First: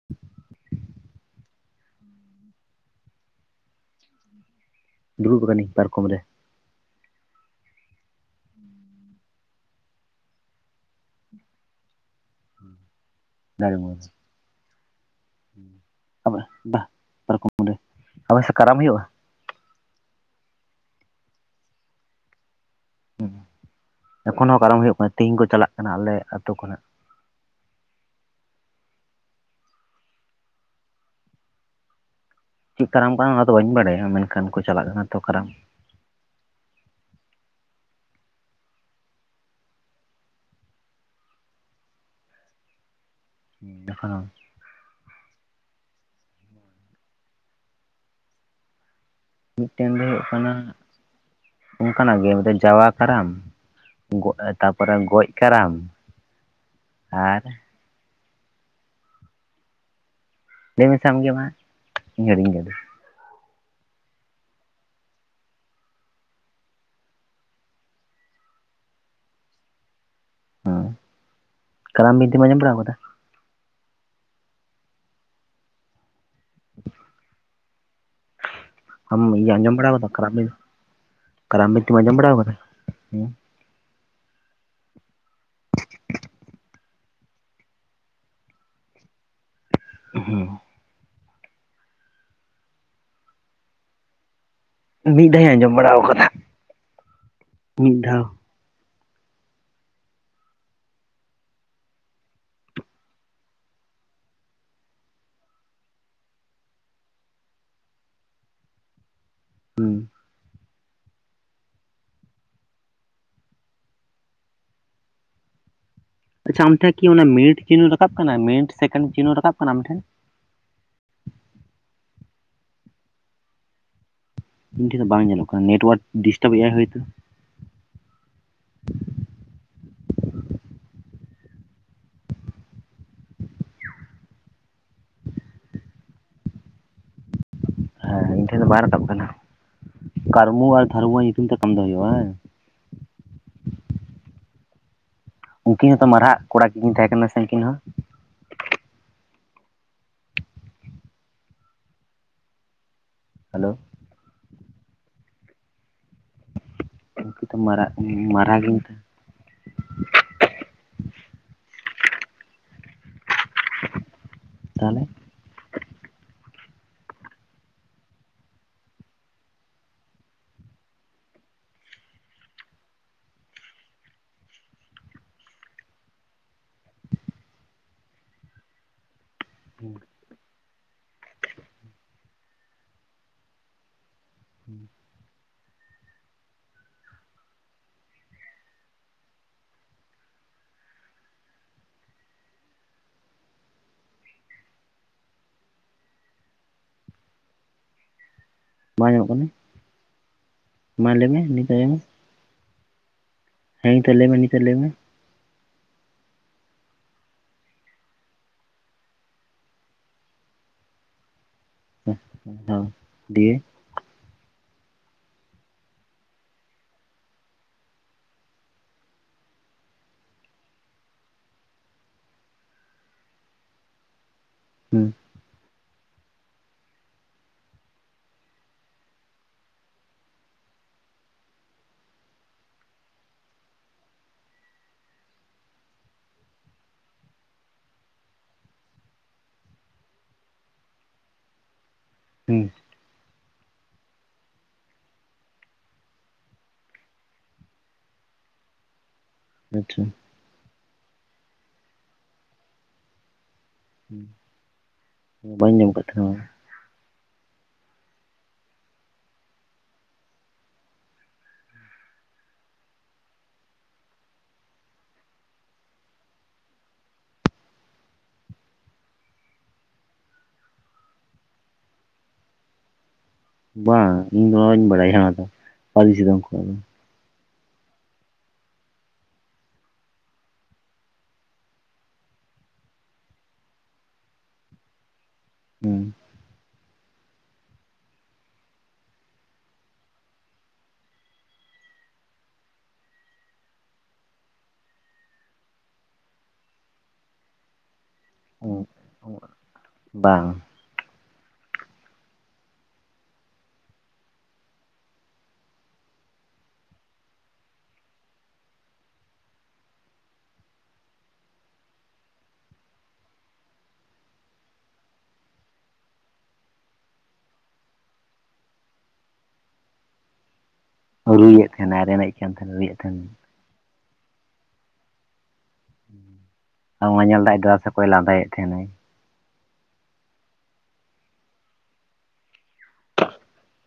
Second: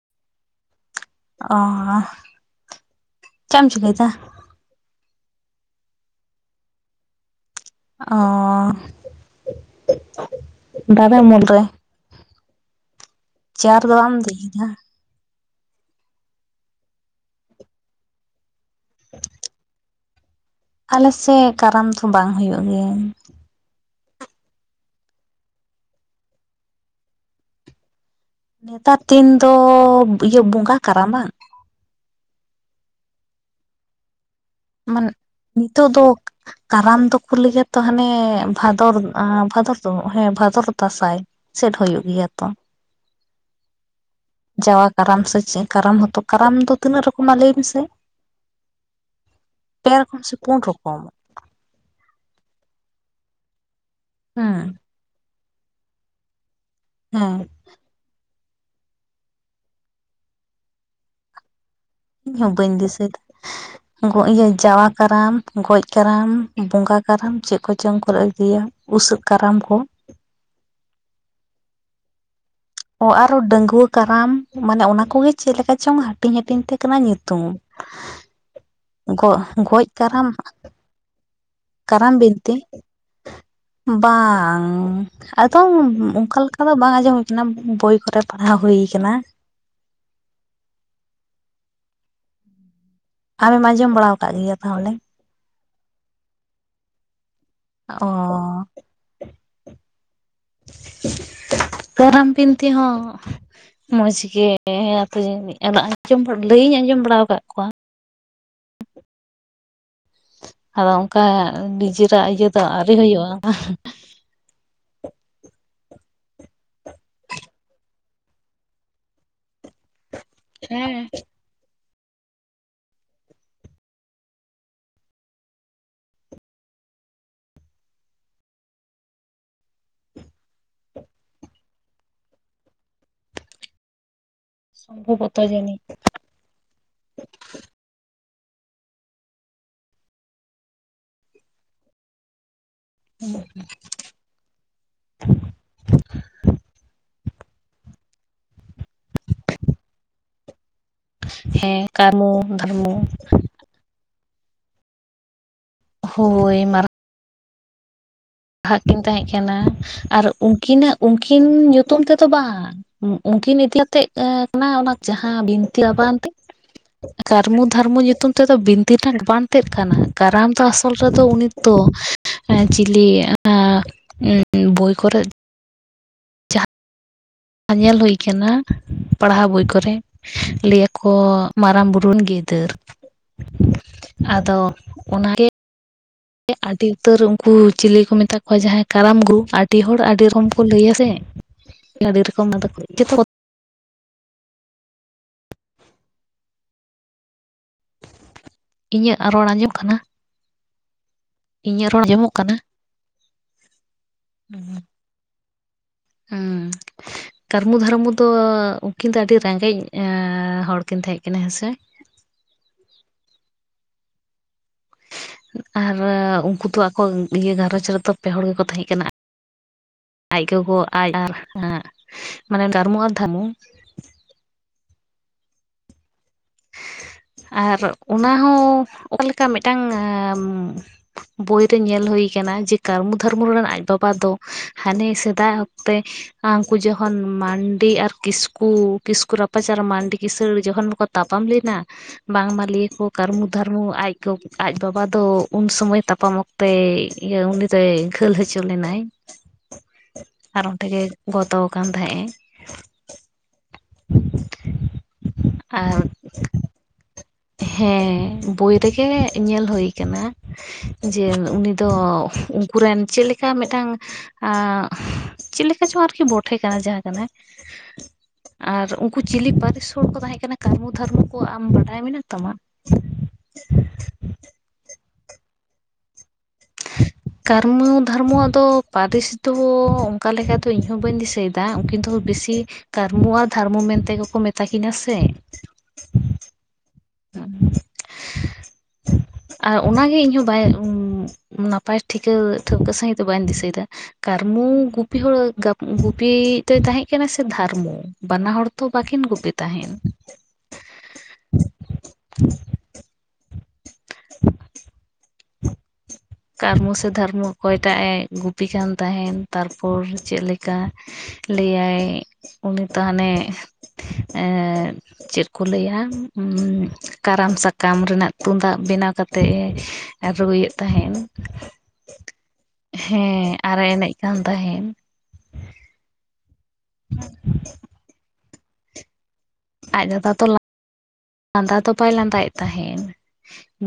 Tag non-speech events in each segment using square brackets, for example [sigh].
[unintelligible] ᱚᱻ ᱦᱟ ᱪᱮᱜ ᱮᱢ ᱪᱤᱠᱟᱹᱭᱫᱟ ᱫᱩᱲᱩᱵ ᱟᱠᱟᱹᱱᱟᱹᱧ ᱯᱟᱨᱠᱚᱢ ᱨᱮ ᱚᱻ ᱫᱟᱨᱮ ᱩᱢᱩᱞ ᱨᱮ ᱫᱟᱨᱮ ᱪᱮᱭᱟᱨ ᱫᱚ ᱩᱢᱩᱞ ᱨᱮ ᱟᱢ ᱤᱫᱤ ᱭᱟᱠᱟᱫᱟ ᱟᱵᱟ ᱵᱟᱦ ᱯᱟᱨᱠᱚᱢ ᱨᱮ ᱟᱯᱮ ᱥᱮᱫ ᱠᱟᱨᱟᱢ ᱦᱩᱭᱩᱜᱼᱟ ᱟᱞᱮᱥᱮᱜ ᱠᱟᱨᱟᱢ ᱛᱚ ᱵᱟᱝ ᱦᱩᱭᱩᱜ ᱜᱮᱭᱟ ᱮᱠᱷᱚᱱ ᱦᱚᱸ ᱠᱟᱨᱟᱢ ᱦᱩᱭᱩᱜ ᱠᱟᱱᱟ ᱛᱮᱦᱤᱧ ᱠᱚ ᱪᱟᱞᱟᱜ ᱠᱟᱱᱟ ᱟᱞᱮ ᱟᱛᱩ ᱠᱷᱚᱱᱟᱜ ᱱᱮᱛᱟᱨ ᱫᱤᱱ ᱫᱚ ᱵᱤᱭᱟᱹ ᱵᱚᱸᱜᱟ ᱠᱟᱨᱟᱢᱟ ᱪᱤᱜ ᱠᱟᱨᱟᱢ ᱠᱟᱱᱟ ᱚᱱᱟ ᱫᱚ ᱵᱟᱹᱧ ᱵᱟᱰᱟᱭᱟ ᱢᱮᱱᱠᱷᱟᱱ ᱠᱚ ᱪᱟᱞᱟᱜ ᱠᱟᱱᱟ ᱛᱚ ᱠᱟᱨᱟᱢ ᱛᱚ ᱫᱚᱠ ᱠᱟᱨᱟᱢ ᱫᱚᱠᱚ ᱞᱟᱹᱭᱟ ᱛᱚ ᱦᱟᱱᱮ ᱵᱷᱟᱫᱚᱨ ᱵᱷᱟᱫᱚᱨ ᱫᱚ ᱦᱮᱸ ᱵᱷᱟᱫᱚᱨ ᱫᱟᱥᱟᱭ ᱥᱮᱴ ᱦᱚᱭᱚᱜ ᱜᱮᱭᱟ ᱛᱚ ᱡᱟᱦᱟᱸ ᱡᱟᱣᱟ ᱠᱟᱨᱟᱢ ᱥᱮ ᱪᱮᱫ ᱠᱟᱨᱟᱢ ᱦᱚᱸᱛᱚ ᱠᱟᱨᱟᱢ ᱫᱚ ᱛᱤᱱᱟᱹᱜ ᱨᱚᱠᱚᱢᱟ ᱞᱟᱹᱭ ᱢᱮᱥᱮ ᱢᱤᱫᱴᱮᱱ ᱯᱮ ᱫᱚ ᱨᱚᱠᱚᱢ ᱥᱮ ᱚᱱᱟ ᱯᱩᱱ ᱨᱚᱠᱚᱢ ᱚᱱᱠᱟᱱᱟᱜ ᱜᱮ ᱢᱮᱫᱴᱟᱹᱝ ᱡᱟᱣᱟ ᱠᱟᱨᱟᱢ ᱜᱚ ᱦᱮᱸ ᱛᱟᱯᱚᱨᱮ ᱜᱚᱡ ᱠᱟᱨᱟᱢ ᱦᱮᱸ ᱟᱨ ᱞᱟᱹᱭ ᱢᱮᱥᱮ ᱟᱢᱜᱮ ᱢᱟ ᱤᱧ ᱦᱤᱲᱤᱧ ᱤᱧᱦᱚᱸ ᱠᱟᱫᱟ ᱵᱟᱹᱧ ᱫᱤᱥᱟᱹᱭᱫᱟ [inaudible] ᱜᱚ ᱤᱭᱟᱹ ᱡᱟᱣᱟ ᱠᱟᱨᱟᱢ ᱜᱚᱡ ᱠᱟᱨᱟᱢ ᱵᱚᱸᱜᱟ ᱠᱟᱨᱟᱢ ᱪᱮᱫ ᱠᱚᱪᱚᱝ ᱠᱚ ᱞᱟᱹᱭ ᱤᱫᱤᱭᱟ ᱩᱥᱟᱹᱜ ᱠᱟᱨᱟᱢ ᱠᱚ ᱦᱮᱸ ᱠᱟᱨᱟᱢ ᱵᱤᱱᱛᱤᱢ ᱟᱡᱚᱢ ᱵᱟᱲᱟᱣ ᱠᱟᱫᱟ? ᱚ ᱟᱨᱚ ᱰᱟᱺᱜᱣᱟᱹ ᱠᱟᱨᱟᱢ ᱢᱟᱱᱮ ᱚᱱᱟ ᱠᱚᱜᱮ ᱪᱮᱫ ᱞᱮᱠᱟ ᱪᱚᱝ ᱦᱟ ᱴᱤᱧ ᱦᱟᱹᱴᱤᱧ ᱛᱮ ᱠᱟᱱᱟ ᱧᱩᱛᱩᱢ ᱟᱢ ᱤᱭᱟᱹ ᱟᱸᱡᱚᱢ ᱜᱚᱡ ᱵᱟᱲᱟ ᱟᱠᱟᱫᱟ ᱠᱟᱨᱟᱢ ᱵᱤᱱᱛᱤ ᱵᱤᱱᱛᱤᱢ ᱠᱟᱨᱟᱢ ᱟᱸᱡᱚᱢ ᱵᱟᱲᱟ ᱟᱠᱟᱫᱟ ᱵᱤᱱᱛᱤ ᱦᱩᱸ ᱵᱟᱝ ᱟᱫᱚ ᱚᱱᱠᱟ ᱞᱮᱠᱟ ᱫᱚ ᱵᱟᱝ ᱟᱸᱡᱚᱢ ᱚᱱᱟ ᱵᱳᱭ ᱠᱚᱨᱮ ᱯᱟᱲᱦᱟᱣ ᱦᱩᱭ ᱠᱟᱱᱟ ᱦᱩᱸ ᱟᱢᱮᱢ ᱟᱸᱡᱚᱢ ᱵᱟᱲᱟ ᱟᱠᱟᱫ ᱜᱮᱭᱟ ᱛᱟᱦᱚᱞᱮ? ᱢᱤᱫ ᱫᱷᱟᱣ ᱤᱧ ᱟᱸᱡᱚᱢ ᱵᱟᱲᱟ ᱠᱟᱫᱟ ᱚ [inaudible] ᱠᱟᱨᱟᱢ ᱯᱤᱱᱛᱤ ᱦᱚᱸ ᱢᱚᱸᱡᱽ ᱜᱮ ᱦᱮᱸ ᱟᱯᱮ ᱡᱟᱹᱱᱤᱡ ᱟᱢᱟᱜ ᱩᱪᱩᱢ ᱜᱮ ᱞᱟᱹᱭᱤᱧ ᱟᱸᱡᱚᱢ ᱵᱟᱲᱟᱣᱟᱠᱟᱜ ᱠᱚᱣᱟ ᱦᱩᱸ ᱟᱫᱚ ᱚᱱᱠᱟ ᱱᱤᱡᱮᱨᱟᱜ ᱤᱭᱟᱹ ᱫᱚ ᱟᱹᱣᱨᱤ ᱦᱩᱭᱩᱜᱼᱟ ᱟᱪᱪᱷᱟ ᱟᱢᱴᱷᱮᱱ ᱠᱤ ᱚᱱᱟ ᱢᱤᱱᱤᱴ ᱪᱤᱱᱩ ᱨᱟᱠᱟᱵ ᱠᱟᱱᱟ ᱢᱤᱱᱤᱴ ᱥᱮᱠᱮᱱᱰ ᱪᱤᱱᱩ ᱨᱟᱠᱟᱵ ᱠᱟᱱᱟ ᱟᱢᱴᱷᱮᱱ ᱦᱮᱸ ᱤᱧ ᱴᱷᱮᱱ ᱫᱚ ᱵᱟᱝ ᱧᱮᱞᱚᱜ ᱠᱟᱱᱟ ᱱᱮᱴᱳᱣᱟᱨᱠ ᱰᱤᱥᱴᱟᱵ ᱮᱜᱼᱟᱭ ᱦᱳᱭᱛᱚ ᱥᱚᱢᱵᱷᱚᱵᱚᱛᱛᱚ ᱡᱟᱱᱤ ᱦᱮᱸ ᱤᱧ ᱴᱷᱮᱱ ᱫᱚ ᱵᱟᱭ ᱨᱟᱠᱟᱵ ᱠᱟᱱᱟ ᱠᱟᱹᱨᱢᱩ ᱟᱨ ᱫᱷᱟᱹᱨᱢᱩ ᱧᱩᱛᱩᱢ ᱛᱮ ᱠᱟᱢᱤ ᱫᱚ ᱦᱩᱭᱩᱜᱼᱟ ᱵᱟᱝ? ᱦᱸ ᱩᱱᱠᱤᱱ ᱦᱚᱸᱛᱚ ᱢᱟᱨᱦᱟᱜ ᱠᱚᱲᱟ ᱠᱤᱱ ᱛᱟᱦᱮᱸ ᱠᱟᱱᱟ ᱥᱮ ᱩᱱᱠᱤᱱ ᱦᱚᱸ ᱦᱮᱸ ᱠᱟᱨᱢᱩ ᱫᱷᱟᱨᱢᱩ ᱦᱮᱞᱳ ᱦᱳᱭ ᱢᱟᱨ ᱛᱚ ᱢᱟᱨᱟᱜ ᱢᱟᱨ ᱦᱟᱜ ᱠᱤᱱ ᱛᱟᱦᱮᱸᱜ ᱠᱟᱱᱟ ᱟᱨ ᱩᱱᱠᱤᱱᱟᱜ ᱩᱱᱠᱤᱱ ᱧᱩᱛᱩᱢ ᱛᱮᱫᱚ ᱵᱟᱝ, ᱩᱱᱠᱤᱱ ᱮᱠᱞᱟ ᱛᱮ ᱠᱟᱱᱟ ᱚᱱᱟ ᱛᱟᱦᱚᱞᱮ ᱡᱟᱦᱟᱸ ᱵᱤᱱᱛᱤ ᱟᱵᱟᱱ ᱛᱮ ᱠᱟᱨᱢᱩ ᱫᱷᱟᱨᱢᱚ ᱧᱩᱛᱩᱢ ᱛᱮᱫᱚ ᱵᱤᱱᱛᱤ ᱨᱮᱱᱟᱜ ᱵᱟᱝ ᱛᱮᱜ ᱠᱟᱱᱟ ᱠᱟᱨᱟᱢ ᱫᱚ ᱟᱥᱚᱞ ᱨᱮᱫᱚ ᱩᱱᱤ ᱛᱚ ᱚᱱᱮ ᱪᱤᱞᱤ ᱵᱳᱭ ᱠᱚᱨᱮᱜ ᱡᱟᱦᱟᱸ ᱧᱮᱞ ᱦᱩᱭ ᱠᱟᱱᱟ ᱯᱟᱲᱦᱟᱣ ᱵᱳᱭ ᱠᱚᱨᱮ ᱞᱟᱹᱭ ᱟᱠᱚ ᱢᱟᱨᱟᱝ ᱵᱩᱨᱩ ᱨᱮᱱ ᱜᱤᱫᱟᱹᱨ ᱟᱫᱚ ᱚᱱᱟ ᱜᱮ ᱟᱹᱰᱤ ᱩᱛᱟᱹᱨ ᱩᱱᱠᱩ ᱪᱤᱞᱤ ᱠᱚ ᱢᱮᱛᱟ ᱠᱚᱣᱟ ᱡᱟᱦᱟᱸᱭ ᱠᱟᱨᱟᱢ ᱜᱩᱨᱩ, ᱟᱹᱰᱤ ᱦᱚᱲ ᱟᱹᱰᱤ ᱨᱚᱠᱚᱢ ᱠᱚ ᱞᱟᱹᱭᱟ ᱥᱮ ᱟᱹᱰᱤ ᱨᱚᱠᱚᱢ ᱟᱫᱚ ᱠᱚ ᱡᱚᱛᱚ ᱵᱟᱝ ᱤᱧᱟᱹᱜ ᱧᱟᱢᱚᱜ ᱨᱚᱲ ᱠᱟᱱᱟ ᱟᱸᱡᱚᱢᱚᱜ ᱢᱟ ᱞᱟᱹᱭᱢᱮ ᱤᱧᱟᱹᱜ ᱨᱚᱲ ᱡᱚᱢᱚᱜ ᱠᱟᱱᱟ ᱦᱮᱸ ᱛᱚ ᱞᱟᱹᱭ ᱢᱮ ᱱᱤᱛᱚᱜ ᱞᱟᱹᱭ ᱢᱮ ᱩᱸ ᱠᱟᱨᱢᱩ ᱫᱷᱟᱨᱢᱩ ᱫᱚ ᱩᱱᱠᱤᱱ ᱫᱚ ᱟᱹᱰᱤ ᱨᱮᱸᱜᱮᱡ ᱦᱚᱲ ᱠᱤᱱ ᱛᱟᱦᱮᱸ ᱠᱟᱱᱟ ᱦᱮᱸᱥᱮ ᱦᱚᱸ ᱫᱤᱭᱮ ᱟᱨ ᱩᱱᱠᱩ ᱫᱚ ᱟᱠᱚᱤᱭᱟᱹ ᱜᱷᱟᱨᱚᱸᱧᱡᱽ ᱨᱮᱫᱚ ᱯᱮ ᱦᱚᱲ ᱜᱮᱠᱚ ᱛᱟᱦᱮᱸ ᱠᱟᱱᱟ ᱟᱡ ᱜᱚᱜᱚ ᱟᱡ ᱟᱨ ᱢᱟᱱᱮ ᱠᱟᱨᱢᱩ ᱟᱨ ᱫᱷᱟᱨᱢᱩ ᱦᱩᱸ ᱟᱨ ᱚᱱᱟ ᱦᱚᱸ ᱚᱠᱟᱞᱮᱠᱟ ᱢᱤᱫᱴᱟᱝ ᱵᱳᱭ ᱨᱮ ᱧᱮᱞ ᱦᱩᱭ ᱠᱟᱱᱟ ᱡᱮ ᱠᱟᱨᱢᱩ ᱫᱷᱟᱨᱢᱩ ᱨᱮᱱ ᱟᱡ ᱵᱟᱵᱟ ᱫᱚ ᱦᱟᱱᱮ ᱥᱮᱫᱟᱭ ᱚᱠᱛᱮ ᱟᱨ ᱩᱱᱠᱩ ᱡᱚᱠᱷᱚᱱ ᱢᱟᱱᱰᱤ ᱟᱨ ᱠᱤᱥᱠᱩ ᱠᱤᱥᱠᱩ ᱨᱟᱯᱟᱪ ᱟᱨ ᱢᱟᱱᱰᱤ ᱠᱤᱥᱟᱹᱲ ᱡᱚᱠᱷᱚᱱ ᱠᱚ ᱛᱟᱯᱟᱢ ᱞᱮᱱᱟ ᱦᱩᱸ ᱵᱟᱝᱢᱟ ᱞᱟᱹᱭ ᱟᱠᱚ ᱠᱟᱹᱨᱢᱩ ᱫᱷᱟᱹᱨᱢᱩ ᱟᱡ ᱜᱚ ᱟᱡ ᱵᱟᱵᱟ ᱫᱚ ᱩᱱ ᱥᱚᱢᱚᱭ ᱛᱟᱯᱟᱢ ᱚᱠᱛᱮ ᱤᱭᱟᱹ ᱩᱱᱤᱫᱚᱭ ᱜᱷᱟᱹᱞ ᱦᱚᱪᱚ ᱞᱮᱱᱟᱭ ᱟᱪᱪᱷᱟ ᱟᱨ ᱚᱱᱛᱮ ᱜᱮ ᱜᱚᱛᱚᱣ ᱟᱠᱟᱱ ᱛᱟᱦᱮᱸᱜ ᱮ ᱵᱟᱹᱧ ᱮ ᱟᱸᱡᱚᱢ ᱟᱨ ᱟᱠᱟᱫ ᱛᱟᱦᱮᱱᱟ ᱦᱮᱸ ᱵᱚᱭ ᱨᱮᱜᱮ ᱧᱮᱞ ᱦᱩᱭ ᱟᱠᱟᱱᱟ ᱡᱮ ᱩᱱᱤ ᱫᱚ ᱩᱱᱠᱩ ᱨᱮᱱ ᱪᱮᱫ ᱞᱮᱠᱟ ᱢᱤᱫᱴᱟᱝ ᱪᱮᱫ ᱞᱮᱠᱟ ᱪᱚᱝ ᱟᱨᱠᱤ ᱵᱚᱴᱮ ᱠᱟᱱᱟ ᱡᱟᱦᱟᱸ ᱠᱟᱱᱟᱭ ᱟᱨ ᱩᱱᱠᱩ ᱪᱤᱞᱤ ᱯᱟᱹᱨᱤᱥ ᱦᱚᱲ ᱠᱚ ᱛᱟᱦᱮᱸᱠᱟᱱᱟ ᱠᱟᱨᱢᱩ ᱫᱷᱟᱨᱢᱩ ᱠᱚ ᱟᱢ ᱵᱟᱰᱟᱭ ᱢᱮᱱᱟᱜ ᱛᱟᱢᱟ? ᱵᱟᱝ ᱤᱧᱫᱚ ᱚᱦᱚᱧ ᱵᱟᱲᱟᱭ ᱚᱱᱟ ᱯᱟᱨᱤᱥ ᱫᱚ ᱩᱱᱠᱩᱣᱟᱜ ᱫᱚ ᱠᱟᱨᱢᱚ ᱫᱷᱚᱨᱢᱚᱣᱟᱜ ᱫᱚ ᱯᱟᱹᱨᱤᱥ ᱫᱚ ᱚᱱᱠᱟ ᱞᱮᱠᱟ ᱫᱚ ᱤᱧᱦᱚᱸ ᱵᱟᱹᱧ ᱫᱤᱥᱟᱹᱭᱮᱫᱟ ᱩᱱᱠᱤᱱ ᱫᱚ ᱵᱤᱥᱤ ᱠᱟᱨᱢᱩ ᱟᱨ ᱫᱷᱟᱨᱢᱩ ᱢᱮᱱᱛᱮ ᱜᱮᱠᱚ ᱢᱮᱛᱟ ᱠᱤᱱᱟ ᱥᱮ ᱦᱩᱸ [inaudible] ᱟᱨ ᱚᱱᱟᱜᱮ ᱤᱧᱦᱚᱸ ᱵᱟᱭ ᱱᱟᱯᱟᱭ ᱴᱷᱤᱠᱟᱹ ᱴᱷᱟᱹᱣᱠᱟᱹ ᱥᱟᱺᱦᱤᱡ ᱫᱚ ᱵᱟᱹᱧ ᱫᱤᱥᱟᱹᱭᱮᱫᱟ ᱠᱟᱨᱢᱩ ᱜᱩᱯᱤ ᱦᱚᱲ ᱜᱩᱯᱤ ᱫᱚᱭ ᱛᱟᱦᱮᱸ ᱠᱟᱱᱟ ᱥᱮ ᱫᱷᱟᱨᱢᱩ? ᱵᱟᱱᱟ ᱦᱚᱲ ᱛᱚ ᱵᱟᱠᱤᱱ ᱦᱩᱸ ᱜᱩᱯᱤ ᱛᱟᱦᱮᱱ ᱵᱟᱝ [inaudible] [inaudible] ᱠᱟᱨᱢᱩ ᱥᱮ ᱫᱷᱚᱨᱢᱩ ᱚᱠᱚᱭᱴᱟᱜ ᱮ ᱜᱩᱯᱤ ᱠᱟᱱ ᱛᱟᱦᱮᱱ ᱛᱟᱨᱯᱚᱨ ᱪᱮᱫ ᱞᱮᱠᱟ ᱞᱟᱹᱭᱟᱭ ᱩᱱᱤ ᱛᱚ ᱦᱟᱱᱮ ᱪᱮᱫ ᱠᱚ ᱞᱟᱹᱭᱟ ᱠᱟᱨᱟᱢ ᱥᱟᱠᱟᱢ ᱨᱮᱱᱟᱜ ᱛᱩᱢᱫᱟᱜ ᱵᱮᱱᱟᱣ ᱠᱟᱛᱮ‌ ᱨᱩᱭᱮᱫ ᱛᱟᱦᱮᱱ ᱨᱩᱭᱮᱫ ᱛᱟᱦᱮᱱᱟᱭ ᱨᱮᱸᱜᱮᱡ ᱠᱟᱱ ᱛᱟᱦᱮᱱᱟ ᱨᱩᱭᱮᱫ ᱛᱟᱦᱮᱱᱟᱭ ᱦᱮᱸ ᱟᱨᱮ ᱮᱱᱮᱡ ᱠᱟᱱ ᱛᱟᱦᱮᱱ᱾ ᱵᱟᱝᱢᱟ ᱧᱮᱞᱫᱟᱭ ᱟᱢ ᱫᱟᱫᱟ ᱥᱮ ᱚᱠᱚᱭ ᱮ ᱞᱟᱸᱫᱟᱭᱮᱫ ᱛᱟᱦᱮᱱᱟᱭ ᱟᱡ ᱫᱟᱫᱟ ᱛᱚ ᱞᱟ ᱞᱟᱸᱫᱟ ᱫᱚ ᱵᱟᱭ ᱞᱟᱸᱫᱟᱭᱮᱫ ᱛᱟᱦᱮᱱ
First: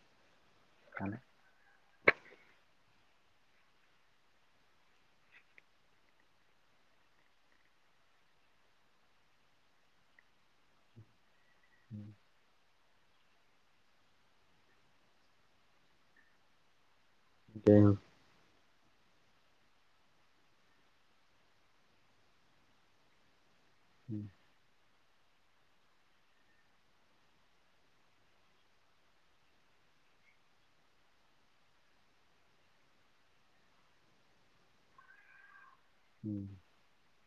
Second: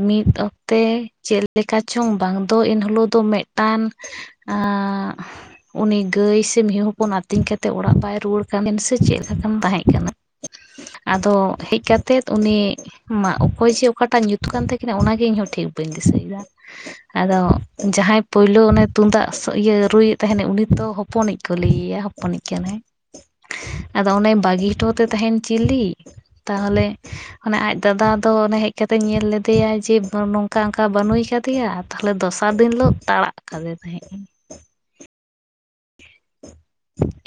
ᱢᱤᱫ ᱚᱠᱛᱮ ᱛᱟᱦᱚᱞᱮ ᱪᱮᱫ ᱞᱮᱠᱟ ᱪᱚᱝ ᱵᱟᱝ ᱫᱚ ᱮᱱᱦᱤᱞᱳᱜ ᱫᱚ ᱢᱤᱫᱴᱟᱱ ᱩᱱᱤ ᱜᱟᱹᱭ ᱥᱮ ᱢᱤᱦᱩ ᱦᱟᱯᱚᱱ ᱟᱹᱛᱤᱧ ᱠᱟᱛᱮᱫ ᱚᱲᱟᱜ ᱵᱟᱭ ᱨᱩᱣᱟᱹᱲ ᱠᱟᱱᱟ ᱥᱮ ᱪᱮᱫ ᱞᱮᱠᱟᱱ ᱛᱟᱦᱮᱸ ᱠᱟᱱᱟ [inaudible] ᱟᱫᱚ ᱦᱮᱡ ᱠᱟᱛᱮᱫ᱾ ᱩᱱᱤ ᱢᱟᱜ, ᱚᱠᱚᱭ ᱪᱮ ᱚᱠᱟᱴᱟᱜ ᱧᱩ ᱠᱟᱱ ᱛᱟᱹᱠᱤᱱᱟ ᱚᱱᱟᱜᱮ ᱤᱧᱦᱚᱸ ᱴᱷᱤᱠ ᱵᱟᱹᱧ ᱫᱤᱥᱟᱹᱭᱮᱫᱟ ᱟᱫᱚ ᱡᱟᱭᱦᱳᱠ ᱡᱟᱦᱟᱸᱭ ᱯᱳᱭᱞᱳ ᱚᱱᱮ ᱛᱩᱢᱫᱟᱜ ᱤᱭᱟᱹ ᱨᱩᱭᱮᱫ ᱛᱟᱦᱮᱱ ᱩᱱᱤ ᱫᱚ ᱦᱚᱯᱚᱱᱤᱡ ᱠᱚ ᱞᱟᱹᱭᱮᱭᱟ ᱦᱚᱯᱚᱱᱤᱡ ᱠᱟᱱᱟᱭ᱾ [unintelligible] ᱟᱫᱚ ᱚᱱᱮ ᱵᱟᱹᱜᱤ ᱦᱚᱴᱚ ᱛᱮ ᱛᱟᱦᱮᱱ ᱪᱤᱞᱤ ᱛᱟᱦᱚᱞᱮ! ᱚᱱᱮ ᱟᱡ ᱫᱟᱫᱟ ᱫᱚ ᱮ ᱦᱮᱡ ᱠᱟᱛᱮ ᱧᱮᱞ ᱞᱮᱫᱮᱭᱟ ᱡᱮ ᱱᱚᱝᱠᱟ ᱚᱱᱠᱟ ᱵᱟᱱᱩᱭ ᱠᱟᱫᱮᱭᱟ᱾ ᱛᱟᱦᱚᱞᱮ ᱫᱚᱥᱟᱨ ᱫᱤᱱ ᱦᱤᱞᱳᱜ ᱛᱟᱸᱲᱟᱜ ᱠᱟᱫᱮ ᱛᱟᱦᱮᱸᱫ᱾ ᱦᱩᱸ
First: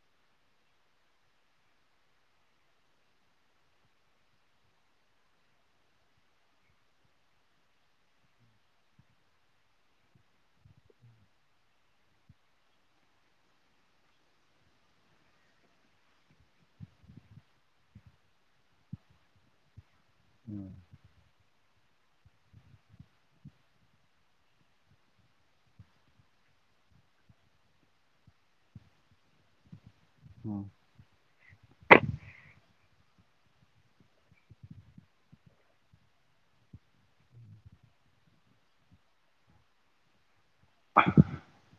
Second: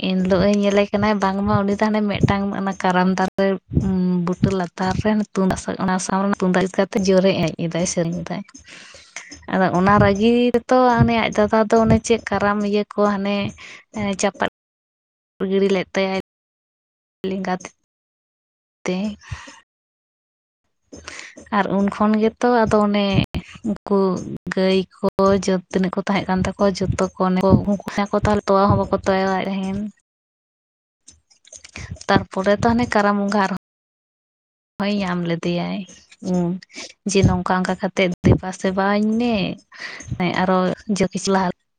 ᱮᱱᱦᱤᱞᱳᱜ ᱧᱮᱞᱮ ᱠᱟᱱᱟ ᱵᱟᱝᱢᱟ ᱩᱱᱤ ᱛᱚᱞᱮ ᱢᱤᱫᱴᱟᱝ ᱚᱱᱟ ᱠᱟᱨᱟᱢ ᱫᱟᱨᱮ ᱾ ᱵᱩᱴᱟᱹ ᱞᱟᱛᱟᱨ ᱨᱮ ᱛᱩᱢᱫᱟᱜ ᱚᱱᱟ ᱥᱟᱠᱟᱢ ᱛᱮ ᱛᱩᱢᱫᱟᱜ ᱡᱩᱛ ᱠᱟᱛᱮ ᱡᱳᱨᱮ ᱮᱱᱮᱡ ᱫᱟᱭ ᱥᱮᱨᱮᱧ ᱮᱫᱟᱭ᱾ [unintelligible] ᱟᱫᱚ ᱚᱱᱟ ᱨᱟᱹᱜᱤ ᱛᱚ ᱚᱱᱮ ᱟᱡ ᱫᱟᱫᱟ ᱫᱚ ᱚᱱᱮ ᱪᱮᱫ ᱠᱟᱨᱟᱢ ᱤᱭᱟᱹ ᱠᱚ ᱦᱟᱱᱮ! ᱦᱮ ᱪᱟᱯᱟᱫ ᱜᱤᱲᱤ ᱞᱮᱫ ᱛᱟᱭᱟᱭ ᱞᱮᱸᱜᱟ ᱛᱤ ᱛᱮ᱾ ᱦᱩᱸ ᱟᱨ ᱩᱱ ᱠᱷᱚᱱ ᱜᱮᱛᱚ ᱟᱫᱚ ᱚᱱᱮ᱾ ᱩᱱᱠᱩ ᱜᱟᱹᱭ ᱠᱚ ᱛᱤᱱᱟᱹᱜ ᱠᱚ ᱛᱟᱦᱮᱸ ᱠᱟᱱ ᱛᱟᱠᱚᱣᱟ ᱡᱚᱛᱚ ᱠᱚ [unintelligible] ᱛᱚᱣᱟ ᱦᱚᱸ ᱵᱟᱠᱚ ᱛᱚᱣᱮᱫ ᱛᱟᱦᱮᱱ᱾ ᱦᱩᱸ ᱛᱟᱨᱯᱚᱨᱮ ᱛᱚ ᱦᱟᱱᱮ ᱠᱟᱨᱟᱢ ᱵᱚᱸᱜᱟ ᱟᱨᱦᱚᱸ ᱦᱳᱭ ᱧᱟᱢ ᱞᱮᱫᱮᱭᱟᱭ ᱦᱩᱸ ᱡᱮ ᱱᱚᱝᱠᱟ ᱚᱱᱠᱟ ᱠᱟᱛᱮᱜ ᱫᱮᱵᱟ ᱥᱮᱵᱟᱧ ᱢᱮ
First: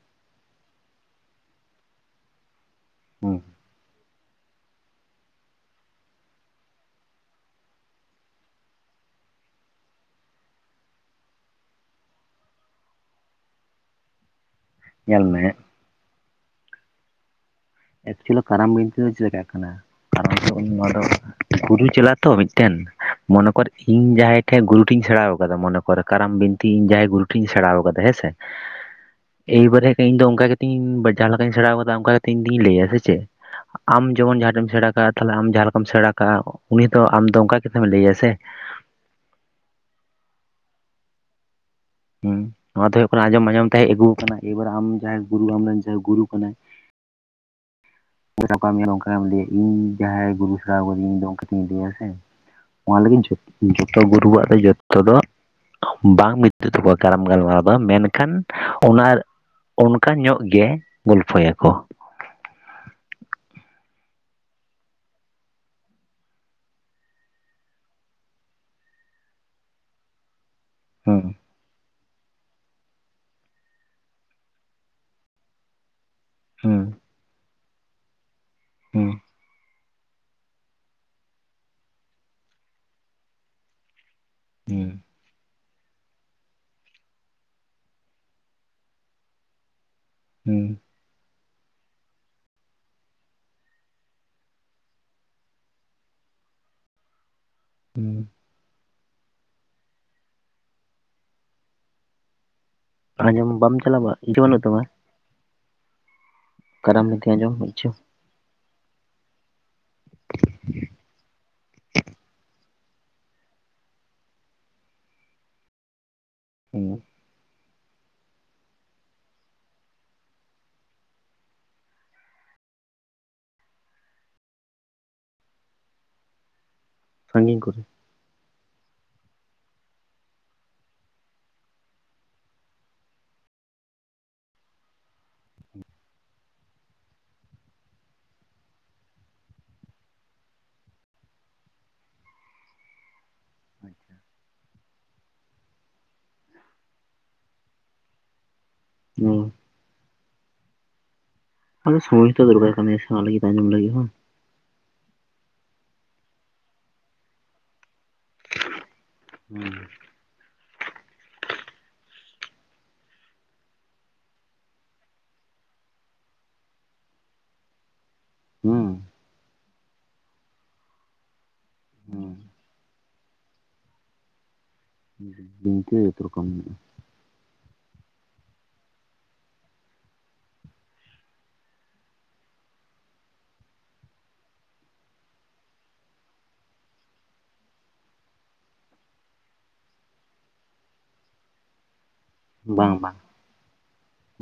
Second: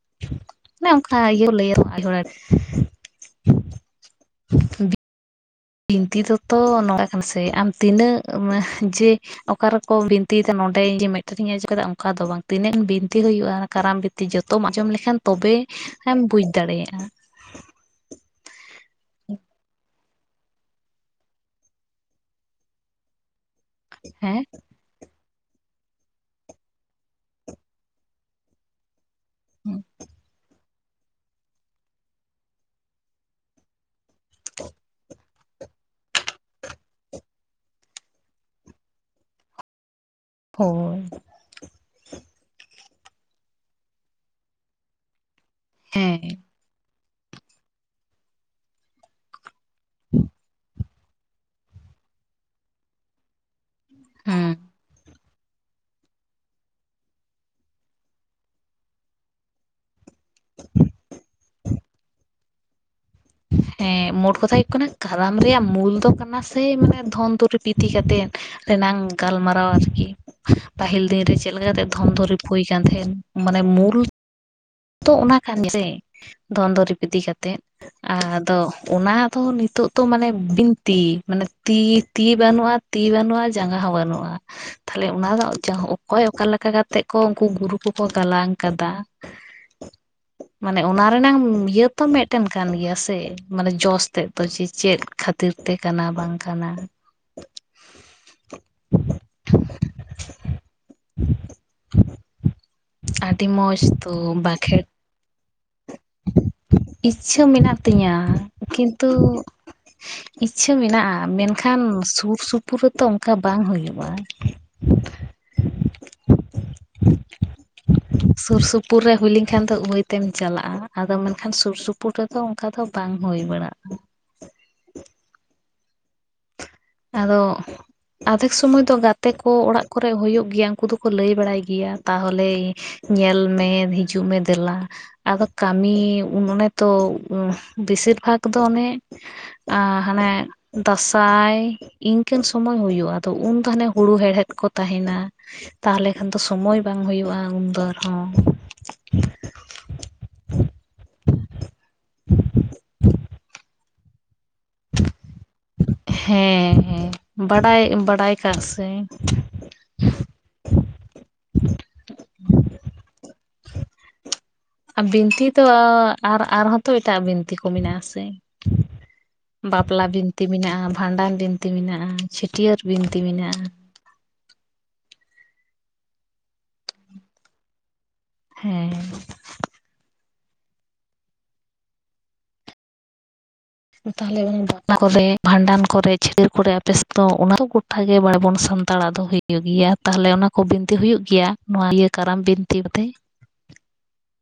[unintelligible] ᱚᱱᱮ ᱚᱱᱠᱟ ᱤᱭᱟᱹ ᱞᱟᱹᱭᱟ ᱛᱚ ᱟᱰᱤ ᱦᱚᱲ ᱟᱰᱤ ᱦᱩᱸ ᱵᱤᱱᱛᱤ ᱛᱚᱛᱛᱷᱚ ᱱᱚᱝ ᱠᱟᱱᱟ ᱥᱮ ᱟᱢ ᱛᱤᱱᱟᱹᱜ ᱡᱮ ᱚᱠᱟ ᱨᱮᱠᱚ ᱵᱤᱱᱛᱤᱭᱮᱫᱟ ᱱᱚᱰᱮ ᱢᱤᱫᱴᱮᱱᱤᱧ ᱟᱹᱡᱚᱢ ᱠᱮᱫᱟ ᱚᱱᱠᱟ ᱫᱚ ᱵᱟᱝ ᱛᱤᱱᱟᱹᱜ ᱵᱤᱱᱛᱤ ᱦᱩᱭᱩᱜᱼᱟ ᱠᱟᱨᱟᱢ ᱵᱤᱱ ᱛᱤ ᱡᱚᱛᱚᱢ ᱟᱸᱡᱚᱢ ᱞᱮᱠᱷᱟᱱ ᱧᱮᱞ ᱢᱮ ᱛᱚᱵᱮᱢ ᱵᱩᱡ ᱫᱟᱲᱮᱭᱟᱜᱼᱟ ᱮᱠᱪᱩᱭᱮᱞᱤ ᱠᱟᱨᱟᱢ ᱵᱤᱱᱛᱤ ᱫᱚ ᱪᱮᱫ ᱞᱮᱠᱟᱜ ᱠᱟᱱᱟ ᱠᱟᱨᱟᱢ ᱫᱚ ᱩᱱ ᱱᱚᱣᱟ ᱫᱚ ᱜᱩᱨᱩ ᱪᱟᱞᱟᱜ ᱟ ᱛᱚ ᱢᱤᱫᱴᱮᱱ ᱢᱚᱱᱮ ᱠᱚᱨ ᱤᱧ ᱡᱟᱦᱟᱸᱭ ᱦᱮᱸ ᱴᱷᱮᱡ ᱜᱩᱨᱩ ᱴᱷᱤᱧ ᱥᱮᱬᱟ ᱟᱠᱟᱫᱟ ᱢᱚᱱᱮ ᱠᱚᱨ ᱠᱟᱨᱟᱢ ᱵᱤᱱᱛᱤ ᱤᱧ ᱡᱟᱦᱟᱸᱭ ᱜᱩᱨᱩ ᱴᱷᱤᱧ ᱥᱮᱬᱟ ᱟᱠᱟᱫᱟ ᱦᱮᱸ ᱥᱮ᱾ ᱮᱹᱭᱵᱟᱨᱮ ᱤᱧ ᱫᱚ ᱚᱱᱠᱟ ᱠᱟᱛᱮᱧ ᱡᱟᱦᱟᱸ ᱞᱮᱠᱟᱧ ᱥᱮᱸᱬᱟ ᱟᱠᱟᱫᱟ ᱚᱱᱠᱟ ᱠᱟᱛᱮ ᱤᱧ ᱫᱩᱧ ᱞᱟᱹᱭᱟ ᱥᱮ ᱪᱮᱫ ᱟᱢ ᱡᱮᱢᱚᱱ ᱡᱟᱦᱟᱸ ᱴᱷᱮᱱ ᱮᱢ ᱥᱮᱸᱬᱟ ᱠᱟᱜᱼᱟ ᱛᱟᱦᱚᱞᱮ ᱟᱢ ᱡᱟᱦᱟᱸ ᱞᱮᱠᱟᱢ ᱥᱮᱸᱬᱟ ᱠᱟᱜᱼᱟ ᱩᱱᱤ ᱫᱚ ᱟᱢ ᱫᱚ ᱚᱱᱠᱟ ᱜᱮᱛᱚᱢ ᱞᱟᱹᱭ ᱟᱭᱟ ᱥᱮ ᱦᱳᱭ ᱦᱮᱸ ᱱᱚᱣᱟ ᱛᱮ ᱦᱩᱭᱩᱜ ᱠᱟᱱᱟ ᱟᱸᱡᱚᱢ ᱟᱸᱡᱚᱢ ᱛᱮ ᱦᱮᱡ ᱟᱹᱜᱩ ᱟᱠᱟᱱᱟ ᱮᱭᱟᱵᱟᱨᱮ ᱟᱢ ᱡᱟᱦᱟᱸᱭ ᱜᱩᱨᱩ ᱟᱢᱨᱮᱱ ᱡᱟᱦᱟᱸᱭ ᱦᱮᱸ ᱜᱩᱨᱩ ᱠᱟᱱᱟᱭ ᱜᱟᱯᱟᱢ ᱞᱟᱹᱭᱟ ᱤᱧ ᱡᱟᱦᱟᱸᱭ ᱜᱩᱨᱩ ᱥᱮᱲᱟᱣᱠᱟᱹᱫᱤᱧ ᱤᱧ ᱚᱱᱠᱟᱧ ᱤᱫᱤᱭᱟ ᱥᱮ ᱚᱱᱟ ᱞᱟᱹᱜᱤᱫ ᱡᱚᱛᱚ ᱜᱩᱨᱩᱣᱟᱜ ᱫᱚ ᱦᱮᱸ ᱡᱚᱛᱚ ᱛᱚ ᱫᱚ ᱵᱟᱝ ᱢᱤᱫ ᱛᱟᱠᱚᱣᱟ ᱠᱟᱨᱟᱢ ᱜᱟᱞᱢᱟᱨᱟᱣ ᱫᱚ ᱢᱮᱱᱠᱷᱟᱱ ᱚᱱᱟ ᱚᱱᱠᱟ ᱧᱚᱜ ᱜᱮ ᱜᱚᱞᱯᱷᱚᱭᱟᱠᱚ ᱦᱮᱸ ᱢᱳᱴ ᱠᱟᱛᱷᱟ ᱦᱩᱭᱩᱜ ᱠᱟᱱᱟ ᱠᱟᱨᱟᱢ ᱨᱮᱭᱟᱜ ᱢᱩᱞ ᱫᱚ ᱠᱟᱱᱟ ᱥᱮ ᱢᱟᱱᱮ ᱫᱷᱚᱱᱛᱩᱨᱤ ᱤᱫᱤ ᱠᱟᱛᱮᱫ ᱨᱮᱱᱟᱝ ᱜᱟᱞᱢᱟᱨᱟᱣᱟ ᱟᱹᱨᱠᱤ ᱯᱟᱹᱦᱤᱞ ᱦᱮᱸ ᱫᱤᱱ ᱨᱮ ᱪᱮᱫᱞᱮᱠᱟ ᱠᱟᱛᱮ ᱫᱷᱚᱱ ᱫᱩᱨᱤᱵ ᱦᱩᱭ ᱟᱠᱟᱱ ᱛᱟᱦᱮᱸᱫ ᱢᱟᱱᱮ ᱢᱩᱞ ᱛᱚ ᱚᱱᱟ ᱠᱟᱱ ᱜᱮ ᱥᱮ ᱫᱷᱚᱱ ᱦᱮᱸ ᱫᱩᱨᱤᱯ ᱤᱫᱤ ᱠᱟᱛᱮᱫ ᱟᱫᱚ ᱦᱮᱸ ᱚᱱᱟ ᱛᱚ ᱱᱤᱛᱳ ᱛᱚ ᱢᱟᱱᱮ ᱵᱤᱱᱛᱤ ᱢᱟᱱᱮ ᱛᱤ ᱛᱤ ᱵᱟᱹᱱᱩᱜᱼᱟ ᱛᱤ ᱵᱟᱹᱱᱩᱜᱼᱟ ᱡᱟᱸᱜᱟ ᱦᱚᱸ ᱵᱟᱹᱱᱩᱜᱼᱟ ᱦᱩᱸ ᱛᱟᱦᱚᱞᱮ ᱚᱱᱟ ᱫᱚ ᱚᱠᱚᱭ ᱚᱠᱟ ᱞᱮᱠᱟ ᱠᱟᱛᱮᱜ ᱠᱚ ᱩᱱᱠᱩ ᱜᱩᱨᱩ ᱠᱚᱠᱚ ᱜᱟᱞᱟᱝ ᱠᱟᱫᱟ ᱦᱮᱸ ᱢᱟᱱᱮ ᱚᱱᱟ ᱨᱮᱱᱟᱝ ᱤᱭᱟᱹ ᱛᱚ ᱢᱤᱫᱴᱮᱱ ᱠᱟᱱ ᱜᱮᱭᱟ ᱥᱮ ᱢᱟᱱᱮ ᱡᱚᱥ ᱛᱮᱫ ᱫᱚ ᱡᱮ ᱪᱮᱫ ᱠᱷᱟᱹᱛᱤᱨ ᱛᱮ ᱠᱟᱱᱟ ᱵᱟᱝ ᱠᱟᱱᱟ ᱦᱩᱸ [unintelligible] ᱟᱹᱰᱤ ᱟᱸᱡᱚᱢ ᱵᱟᱢ ᱢᱚᱸᱡᱽ ᱪᱟᱞᱟᱣ ᱵᱟᱲᱟᱜ ᱛᱚ ᱤᱪᱪᱷᱟᱹ ᱵᱟᱠ ᱵᱟᱹᱱᱩᱜ ᱛᱟᱢᱟ ᱠᱟᱨᱟᱢ ᱵᱤᱱᱛᱤ ᱤᱪᱪᱷᱟᱹ ᱟᱸᱡᱚᱢ ᱢᱮᱱᱟᱜ ᱤᱪᱪᱷᱟᱹ ᱛᱤᱧᱟ ᱠᱤᱱᱛᱩ ᱤᱪᱪᱷᱟᱹ ᱢᱮᱱᱟᱜᱼᱟ ᱢᱮᱱᱠᱷᱟᱱ ᱥᱩᱨ ᱥᱩᱯᱩᱨ ᱨᱮᱛᱚ ᱚᱱᱠᱟ ᱵᱟᱝ ᱦᱩᱭᱩᱜᱼᱟ [inaudible] ᱦᱩᱸ ᱥᱩᱨᱥᱩᱯᱩᱨ ᱨᱮ ᱦᱩᱭ ᱞᱮᱱᱠᱷᱟᱱ ᱫᱚ ᱩᱣᱟᱹᱭᱛᱮᱢ ᱪᱟᱞᱟᱜᱼᱟ ᱟᱫᱚ ᱢᱮᱱᱠᱷᱟᱱ ᱥᱩᱨ ᱥᱩᱯᱩᱨ ᱨᱮᱫᱚ ᱚᱱᱠᱟ ᱫᱚ ᱵᱟᱝ ᱦᱩᱭ ᱵᱟᱲᱟᱜᱼᱟ ᱟᱫᱚ ᱥᱟᱺᱜᱤᱧ ᱠᱚᱨᱮ ᱟᱫᱷᱮᱠ ᱥᱩᱢᱚᱭ ᱫᱚ ᱜᱟᱛᱮ ᱠᱚ ᱚᱲᱟᱜ ᱠᱚᱨᱮ ᱦᱩᱭᱩᱜ ᱜᱮᱭᱟ ᱩᱱᱠᱩ ᱫᱚᱠᱚ ᱞᱟᱹᱭ ᱵᱟᱲᱟᱭ ᱜᱮᱭᱟ ᱛᱟᱦᱚᱞᱮ ᱧᱮᱞ ᱢᱮ ᱦᱤᱡᱩᱜ ᱢᱮ ᱫᱮᱞᱟ ᱟᱫᱚ ᱠᱟᱢᱤ ᱚᱱᱮ ᱛᱚ ᱵᱤᱥᱤᱨ ᱵᱷᱟᱜᱽ ᱫᱚ ᱚᱱᱮ ᱦᱟᱱᱮ ᱫᱟᱸᱥᱟᱭ ᱤᱱᱠᱟᱹᱱ ᱥᱚᱢᱚᱭ ᱦᱩᱭᱩᱜᱼᱟ ᱟᱫᱚ ᱩᱱ ᱛᱟᱦᱚᱞᱮ ᱦᱩᱲᱩ ᱦᱮᱲᱦᱮᱫ ᱠᱚ ᱛᱟᱦᱮᱱᱟ ᱛᱟᱦᱚᱞᱮ ᱠᱷᱟᱱ ᱫᱚ ᱥᱚᱢᱚᱭ ᱵᱟᱝ ᱦᱩᱭᱩᱜᱼᱟ ᱩᱱᱫᱚ‌ ᱟᱨ ᱦᱚᱸ ᱦᱩᱸ ᱛᱟᱦᱮ ᱥᱚᱢᱚᱭ ᱛᱚ ᱫᱚᱠᱟᱨ ᱠᱟᱱᱟᱭᱟ ᱥᱮ ᱚᱱᱟ ᱞᱟᱹᱜᱤᱫ ᱟᱸᱡᱚᱢ ᱞᱟᱹᱜᱤᱫ ᱦᱚᱸ ᱦᱮᱸ ᱦᱚᱭ ᱵᱟᱰᱟᱭ ᱵᱟᱰᱟᱭ ᱠᱟᱜ ᱥᱮᱧ ᱦᱩᱸ ᱵᱤᱱᱛᱤ ᱫᱚ ᱟᱨ ᱟᱨᱦᱚᱸ ᱛᱚ ᱮᱴᱟᱜ ᱵᱤᱱᱛᱤ ᱠᱚ ᱢᱮᱱᱟᱜ ᱟᱥᱮ ᱦᱮᱸ ᱵᱟᱯᱞᱟ ᱵᱤᱱᱛᱤ ᱢᱮᱱᱟᱜᱼᱟ, ᱵᱷᱟᱸᱰᱟᱱ ᱵᱤᱱᱛᱤ ᱢᱮᱱᱟᱜᱼᱟ, ᱦᱮᱸ ᱪᱷᱟᱹᱴᱭᱟᱹᱨ ᱵᱤᱱᱛᱤ ᱢᱮᱱᱟᱜᱼᱟ ᱵᱤᱱᱛᱤ ᱮᱠ ᱨᱚᱠᱚᱢ ᱦᱮᱸ ᱛᱟᱦᱚᱞᱮ ᱵᱟᱯᱞᱟ ᱠᱚᱨᱮ ᱵᱷᱟᱸᱰᱟᱱ ᱠᱚᱨᱮ ᱪᱷᱟᱹᱴᱤᱭᱟᱹᱨ ᱠᱚᱨᱮ ᱟᱯᱮ ᱥᱮᱫᱚ ᱚᱱᱟ ᱠᱚ ᱜᱚᱴᱟ ᱜᱮ ᱵᱟᱲᱟᱭᱟᱵᱚᱱ ᱥᱟᱱᱛᱟᱲᱟᱜ ᱫᱚ ᱦᱩᱭᱩᱜᱼᱟ ᱦᱩᱭᱩᱜ ᱜᱮᱭᱟ ᱛᱟᱦᱚᱞᱮ ᱚᱱᱟ ᱠᱚ ᱵᱤᱱᱛᱤ ᱦᱩᱭᱩᱜ ᱜᱮᱭᱟ ᱱᱚᱣᱟ ᱤᱭᱟᱹ ᱠᱟᱨᱟᱢ ᱵᱤᱱᱛᱤ ᱵᱟᱝ ᱠᱟᱛᱮ ᱵᱟᱝ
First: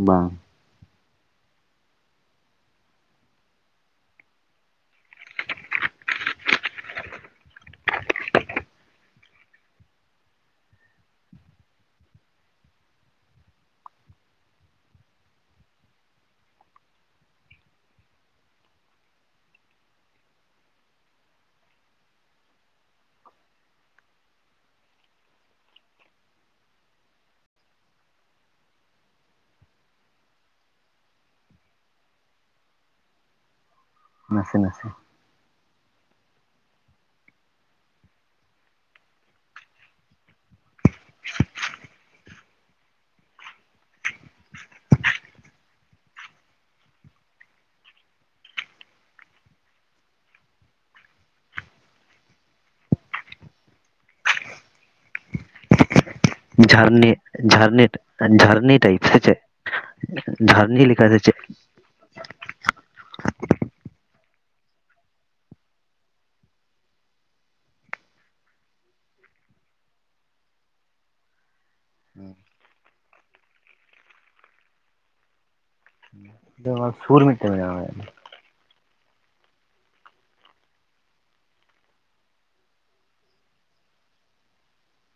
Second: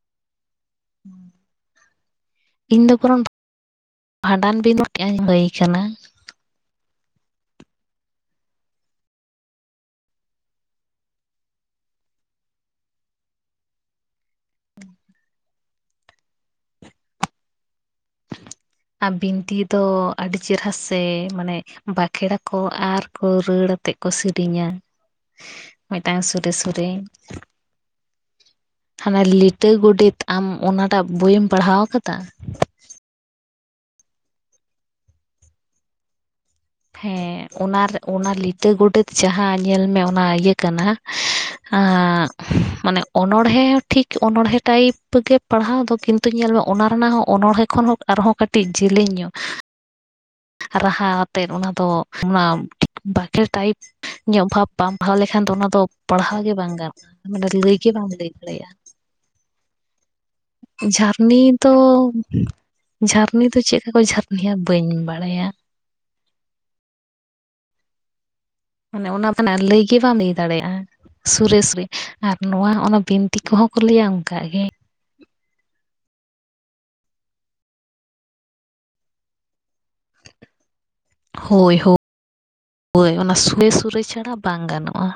ᱵᱟᱝ ᱦᱩᱸ ᱤᱧ ᱫᱚ ᱠᱚᱱᱚ ᱵᱷᱟᱸᱰᱟᱱ [unintelligible] ᱵᱤᱱ ᱴ ᱤᱧ ᱦᱩᱭ ᱟᱠᱟᱱᱟ [inaudible] ᱟᱨ ᱵᱤᱱᱛᱤ ᱫᱚ ᱟᱹᱰᱤ ᱪᱮᱨᱦᱟ ᱥᱮ ᱢᱟᱱᱮ ᱵᱟᱸᱠᱷᱮᱲᱟᱠᱚ ᱟᱨᱠᱚ ᱨᱟᱹᱲ ᱟᱛᱮᱜ ᱠᱚ ᱥᱮᱨᱮᱧᱟ ᱢᱤᱫᱴᱟᱝ ᱥᱚᱨᱮ ᱥᱚᱨᱮ ᱦᱟᱱᱟ ᱞᱤᱴᱟᱹ ᱜᱚᱰᱮᱛ ᱟᱢ ᱚᱱᱟᱴᱟᱜ ᱵᱳᱭᱢ ᱯᱟᱲᱦᱟᱣ ᱟᱠᱟᱫᱟ ᱱᱟᱥᱮ ᱱᱟᱥᱮ ᱦᱮᱸ ᱚᱱᱟ ᱚᱱᱟ ᱞᱤᱴᱟᱹ ᱜᱳᱰᱮᱛ ᱡᱟᱦᱟᱸ ᱧᱮᱞ ᱢᱮ ᱚᱱᱟ ᱤᱭᱟᱹ ᱠᱟᱱᱟ ᱢᱟᱱᱮ ᱚᱱᱚᱬᱦᱮᱸ ᱴᱷᱤᱠ ᱚᱱᱚᱬᱦᱮᱸ ᱴᱟᱭᱤᱯ ᱜᱮ ᱯᱟᱲᱦᱟᱣ ᱫᱚ ᱠᱤᱱᱛᱩ ᱠᱤᱱᱛᱩ ᱧᱮᱞ ᱢᱮ ᱚᱱᱟ ᱨᱮᱱᱟᱜ ᱦᱚᱸ ᱚᱱᱚᱦᱮ ᱠᱷᱚᱱ ᱦᱚᱸ ᱟᱨᱦᱚᱸ ᱠᱟᱹᱴᱤᱡ ᱡᱮᱞᱮᱧ ᱧᱚᱜ [unintelligible] ᱨᱟᱦᱟ ᱛᱮᱫ ᱚᱱᱟ ᱫᱚ ᱚᱱᱟ ᱵᱟᱠᱷᱮᱲ ᱴᱟᱭᱤᱯ ᱧᱚᱜ ᱵᱷᱟᱵ ᱵᱟᱢ ᱯᱟᱲᱦᱟᱣ ᱞᱮᱠᱷᱟᱱ ᱫᱚ ᱚᱱᱟ ᱫᱚ ᱯᱟᱲᱦᱟᱣ ᱜᱮ ᱵᱟᱝ ᱡᱷᱟᱨᱱᱤ ᱜᱟᱱᱚᱜᱼᱟ ᱱᱚᱰᱮ ᱞᱟᱹᱭ ᱡᱷᱟᱨᱱᱤ ᱜᱮ ᱵᱟᱢ ᱞᱟᱹᱭ ᱡᱷᱟᱨᱱᱤ ᱫᱟᱲᱮᱭᱟᱜᱼᱟ ᱴᱟᱭᱤᱯ ᱥᱮ ᱪᱮᱫ ᱞᱮᱠᱟ ᱥᱮ ᱪᱮᱫ ᱡᱷᱟᱨᱱᱤ ᱫᱚ ᱡᱷᱟᱨᱱᱤ ᱫᱚ ᱪᱮᱫ ᱠᱟ ᱠᱚ ᱡᱷᱟᱨ ᱱᱤᱭᱟ ᱵᱟᱹᱧ ᱵᱟᱲᱟᱭᱟ ᱢᱟᱱᱮ ᱚᱱᱟ ᱫᱚ ᱦᱟᱸᱜ ᱞᱟᱹᱭ ᱜᱮ ᱵᱟᱢ ᱞᱟᱹᱭ ᱫᱟᱲᱮᱭᱟᱜᱼᱟ ᱥᱩᱨᱮ ᱥᱩᱨᱮ ᱟᱨ ᱱᱚᱣᱟ ᱚᱱᱟ ᱵᱤᱱ ᱛᱤ ᱠᱚᱦᱚᱸ ᱠᱚ ᱞᱟᱹᱭᱟ ᱚᱱᱠᱟᱜ ᱜᱮ ᱥᱩᱨ ᱢᱤᱫᱴᱮᱱ ᱵᱮᱱᱟᱣ ᱦᱳᱭ ᱦᱳᱭ ᱦᱳᱭ ᱚᱱᱟ ᱥᱩᱨᱮ ᱥᱩᱨᱮ ᱪᱷᱟᱲᱟ ᱵᱟᱝ ᱜᱟᱱᱚᱜᱼᱟ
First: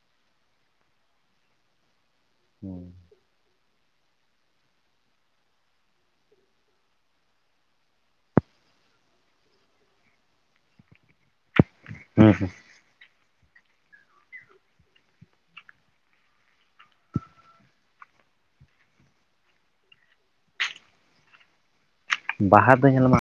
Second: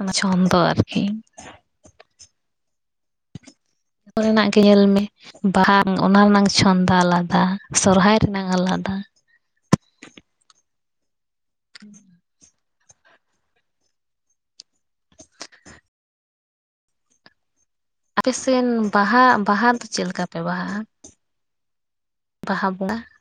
ᱚᱱᱟ ᱪᱷᱚᱱᱫᱚ ᱟᱨᱠᱤ ᱦᱩᱸ ᱚᱛ ᱨᱮᱱᱟᱜ ᱜᱮ ᱧᱮᱞ ᱢᱮ ᱵᱟᱦᱟ ᱚᱱᱟ ᱨᱮᱱᱟᱝ ᱪᱷᱚᱱᱫᱟ ᱟᱞᱟᱫᱟ ᱥᱚᱨᱦᱟᱭ ᱨᱮᱱᱟᱝ ᱟᱞᱟᱫᱟ ᱦᱮᱸ ᱦᱮᱸ [unintelligible] ᱟᱯᱮ ᱥᱨᱱ ᱵᱟᱦᱟ ᱵᱟᱦᱟ ᱫᱚ ᱪᱮᱫ ᱞᱮᱠᱟ ᱯᱮ ᱵᱟᱦᱟᱜᱼᱟ ᱵᱟᱦᱟ ᱫᱚ ᱧᱮᱞᱚᱜ